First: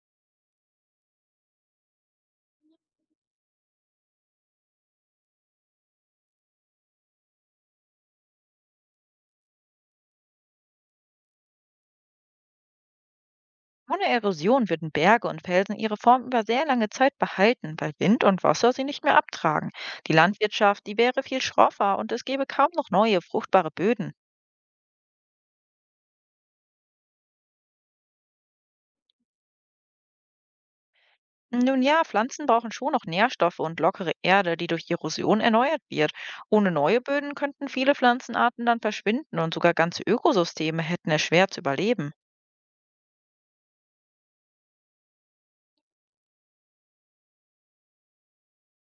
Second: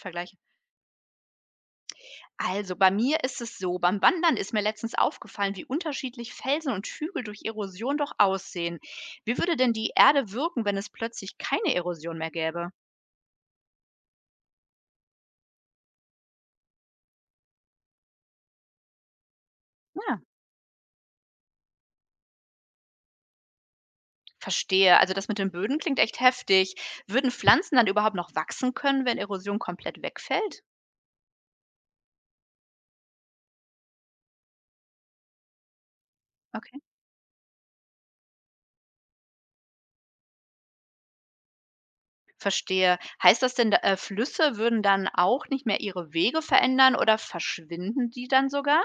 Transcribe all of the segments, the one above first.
Vergleiche. Also bei mir ist es so, beim Wandern ist mir letztens aufgefallen, wie unterschiedlich Felsen und Hügel durch Erosion doch aussehen. Wie würde denn die Erde wirken, wenn es plötzlich keine Erosion mehr gäbe? Ohne Erosion würden Berge und Felsen ihre Form über sehr lange Zeit behalten, weil Wind und Wasser sie nicht mehr abtragen. Die Ja, Landwirtschaft, die wäre viel schroffer und es gäbe kaum noch neue, fruchtbare Böden. verstehe. Also das mit den Böden klingt echt heftig. Würden Pflanzen dann überhaupt noch wachsen können, wenn Erosion komplett wegfällt? Nun ja, Pflanzen brauchen schon noch Nährstoffe und lockere Erde, die durch Erosion erneuert wird. Ohne Okay, neue Böden könnten viele Pflanzenarten dann verschwinden und sogar ganze Ökosysteme hätten es schwer zu überleben. verstehe. Heißt das denn, Flüsse würden dann auch nicht mehr ihre Wege verändern oder verschwinden die dann sogar?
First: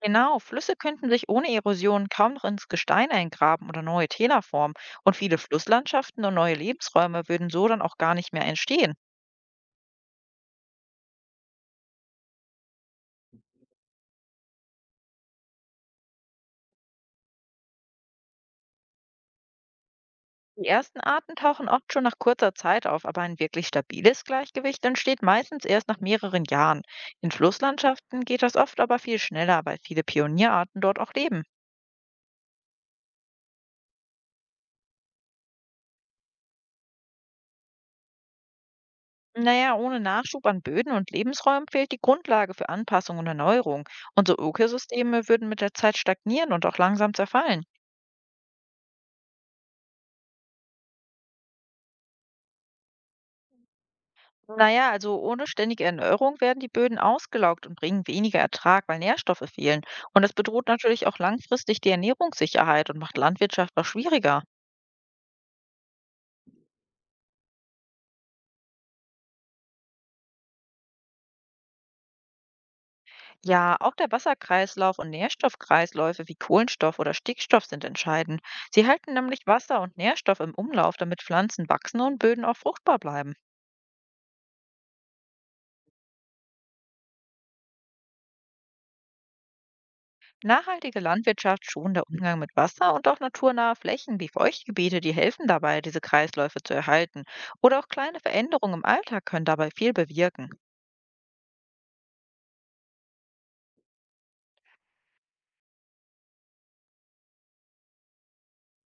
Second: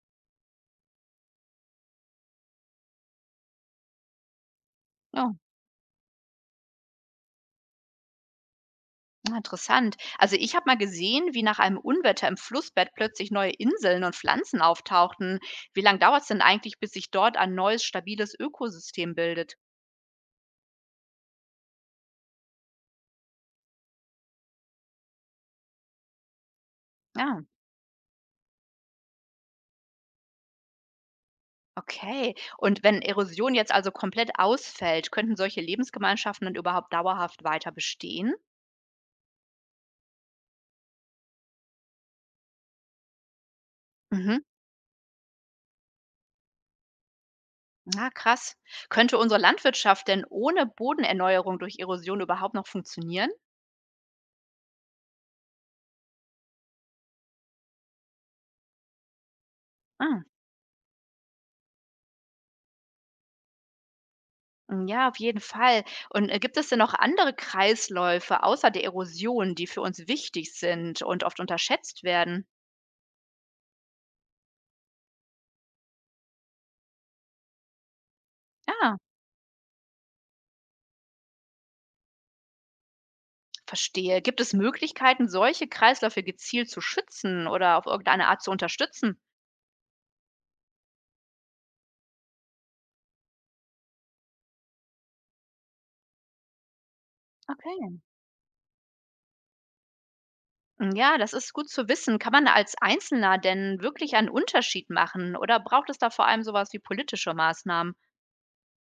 Genau, Flüsse könnten sich ohne Erosion kaum noch ins Gestein eingraben oder neue Täler formen. Und viele Flusslandschaften und neue Lebensräume würden so dann auch gar nicht mehr entstehen. Ah, interessant. Also ich habe mal gesehen, wie nach einem Unwetter im Flussbett plötzlich neue Inseln und Pflanzen auftauchten. Wie lange dauert es denn eigentlich, bis sich dort ein neues, stabiles Ökosystem bildet? Die ersten Arten tauchen oft schon nach kurzer Zeit auf, aber ein wirklich stabiles Gleichgewicht entsteht meistens erst nach mehreren Jahren. In Ja, Flusslandschaften geht das oft aber viel schneller, weil viele Pionierarten dort auch leben. okay. Und wenn Erosion jetzt also komplett ausfällt, könnten solche Lebensgemeinschaften dann überhaupt dauerhaft weiter bestehen? Naja, ohne Nachschub an Böden und Lebensräumen fehlt die Grundlage für Anpassung und Erneuerung. Unsere Mhm. Ökosysteme würden mit der Zeit stagnieren und auch langsam zerfallen. Na, krass. Könnte unsere Landwirtschaft denn ohne Bodenerneuerung durch Erosion überhaupt noch funktionieren? Na ja, also ohne ständige Erneuerung werden die Böden ausgelaugt und bringen weniger Ertrag, weil Nährstoffe fehlen. Ah. Und das bedroht natürlich auch langfristig die Ernährungssicherheit und macht Landwirtschaft auch schwieriger. Hm, ja, auf jeden Fall. Und, gibt es denn noch andere Kreisläufe außer der Erosion, die für uns wichtig sind und oft unterschätzt werden? Ja, auch der Wasserkreislauf und Nährstoffkreisläufe wie Kohlenstoff oder Stickstoff sind entscheidend. Sie Ah, halten nämlich Wasser und Nährstoff im Umlauf, damit Pflanzen wachsen und Böden auch fruchtbar bleiben. verstehe. Gibt es Möglichkeiten, solche Kreisläufe gezielt zu schützen oder auf irgendeine Art zu unterstützen? Nachhaltige Landwirtschaft, schonender Umgang mit Wasser und auch naturnahe Flächen wie Feuchtgebiete, die helfen dabei, diese Kreisläufe zu erhalten. Oder auch Okay. kleine Veränderungen im Alltag können dabei viel bewirken. Hm, ja, das ist gut zu wissen. Kann man da als Einzelner denn wirklich einen Unterschied machen oder braucht es da vor allem sowas wie politische Maßnahmen?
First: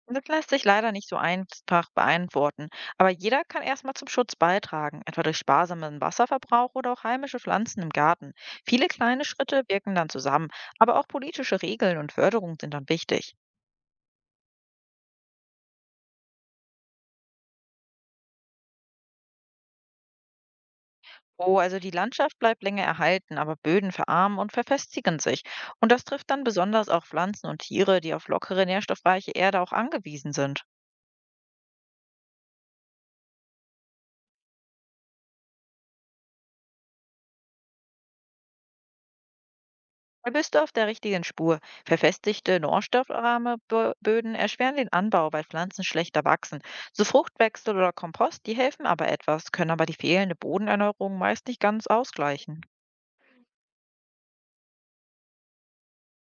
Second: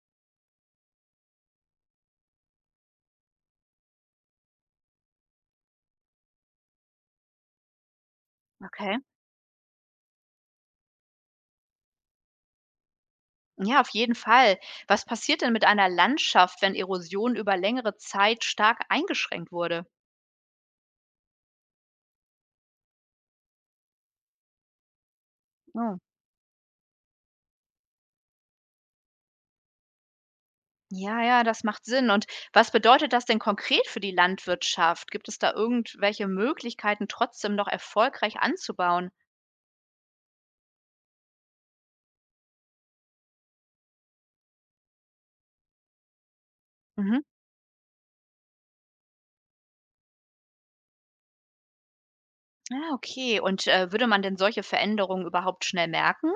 Das lässt sich leider nicht so einfach beantworten, aber jeder kann erstmal zum Schutz beitragen, etwa durch sparsamen Wasserverbrauch oder auch heimische Pflanzen im Garten. Viele Okay. kleine Schritte wirken dann zusammen, aber auch politische Regeln und Förderung sind dann wichtig. Ja, auf jeden Fall. Was passiert denn mit einer Landschaft, wenn Erosion über längere Zeit stark eingeschränkt wurde? Oh, also die Landschaft bleibt länger erhalten, aber Böden verarmen und verfestigen sich. Und Oh. das trifft dann besonders auch Pflanzen und Tiere, die auf lockere, nährstoffreiche Erde auch angewiesen sind. Ja, ja, das macht Sinn. Und was bedeutet das denn konkret für die Landwirtschaft? Gibt es da irgendwelche Möglichkeiten, trotzdem noch erfolgreich anzubauen? Da bist du auf der richtigen Spur. Verfestigte, nährstoffarme Böden erschweren den Anbau, weil Pflanzen schlechter wachsen. So Mhm. Fruchtwechsel oder Kompost, die helfen aber etwas, können aber die fehlende Bodenerneuerung meist nicht ganz ausgleichen. Ah, okay. Und würde man denn solche Veränderungen überhaupt schnell merken?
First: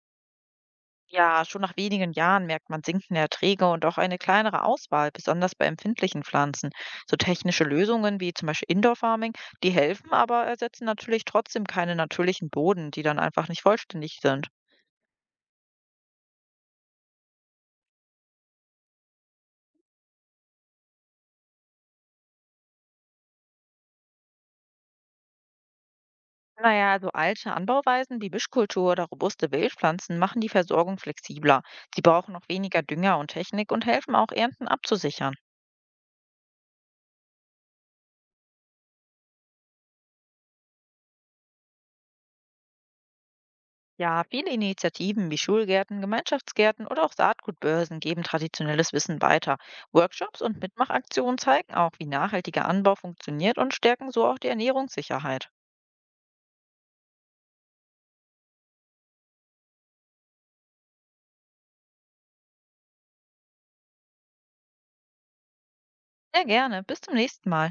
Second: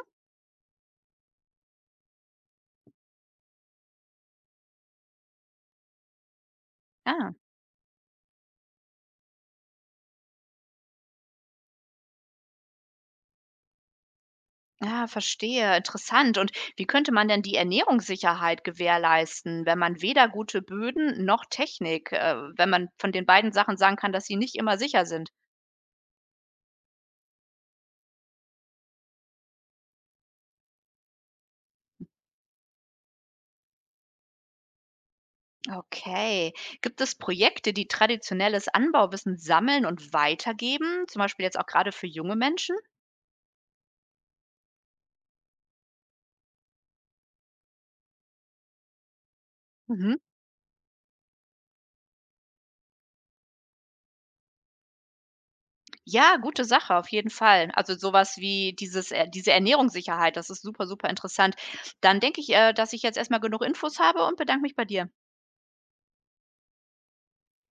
Ja, schon nach wenigen Jahren merkt man sinkende Erträge und auch eine kleinere Auswahl, besonders bei empfindlichen Pflanzen. So Ah, technische Lösungen wie zum Beispiel Indoor Farming, die helfen, aber ersetzen natürlich trotzdem keine natürlichen Boden, die dann einfach nicht vollständig sind. ah, verstehe. Interessant. Und wie könnte man denn die Ernährungssicherheit gewährleisten, wenn man weder gute Böden noch Technik, wenn man von den beiden Sachen sagen kann, dass sie nicht immer sicher sind? Naja, so alte Anbauweisen wie Mischkultur oder robuste Wildpflanzen machen die Versorgung flexibler. Sie brauchen auch weniger Dünger und Technik und helfen auch, Ernten abzusichern. Okay. Gibt es Projekte, die traditionelles Anbauwissen sammeln und weitergeben, zum Beispiel jetzt auch gerade für junge Menschen? Ja, viele Initiativen wie Schulgärten, Gemeinschaftsgärten oder auch Saatgutbörsen geben traditionelles Wissen weiter. Mhm. Workshops und Mitmachaktionen zeigen auch, wie nachhaltiger Anbau funktioniert und stärken so auch die Ernährungssicherheit. Ja, gute Sache, auf jeden Fall. Also sowas wie diese Ernährungssicherheit, das ist super, super interessant. Dann denke ich, dass ich jetzt erstmal genug Infos habe und bedanke mich bei dir. Sehr gerne. Bis zum nächsten Mal.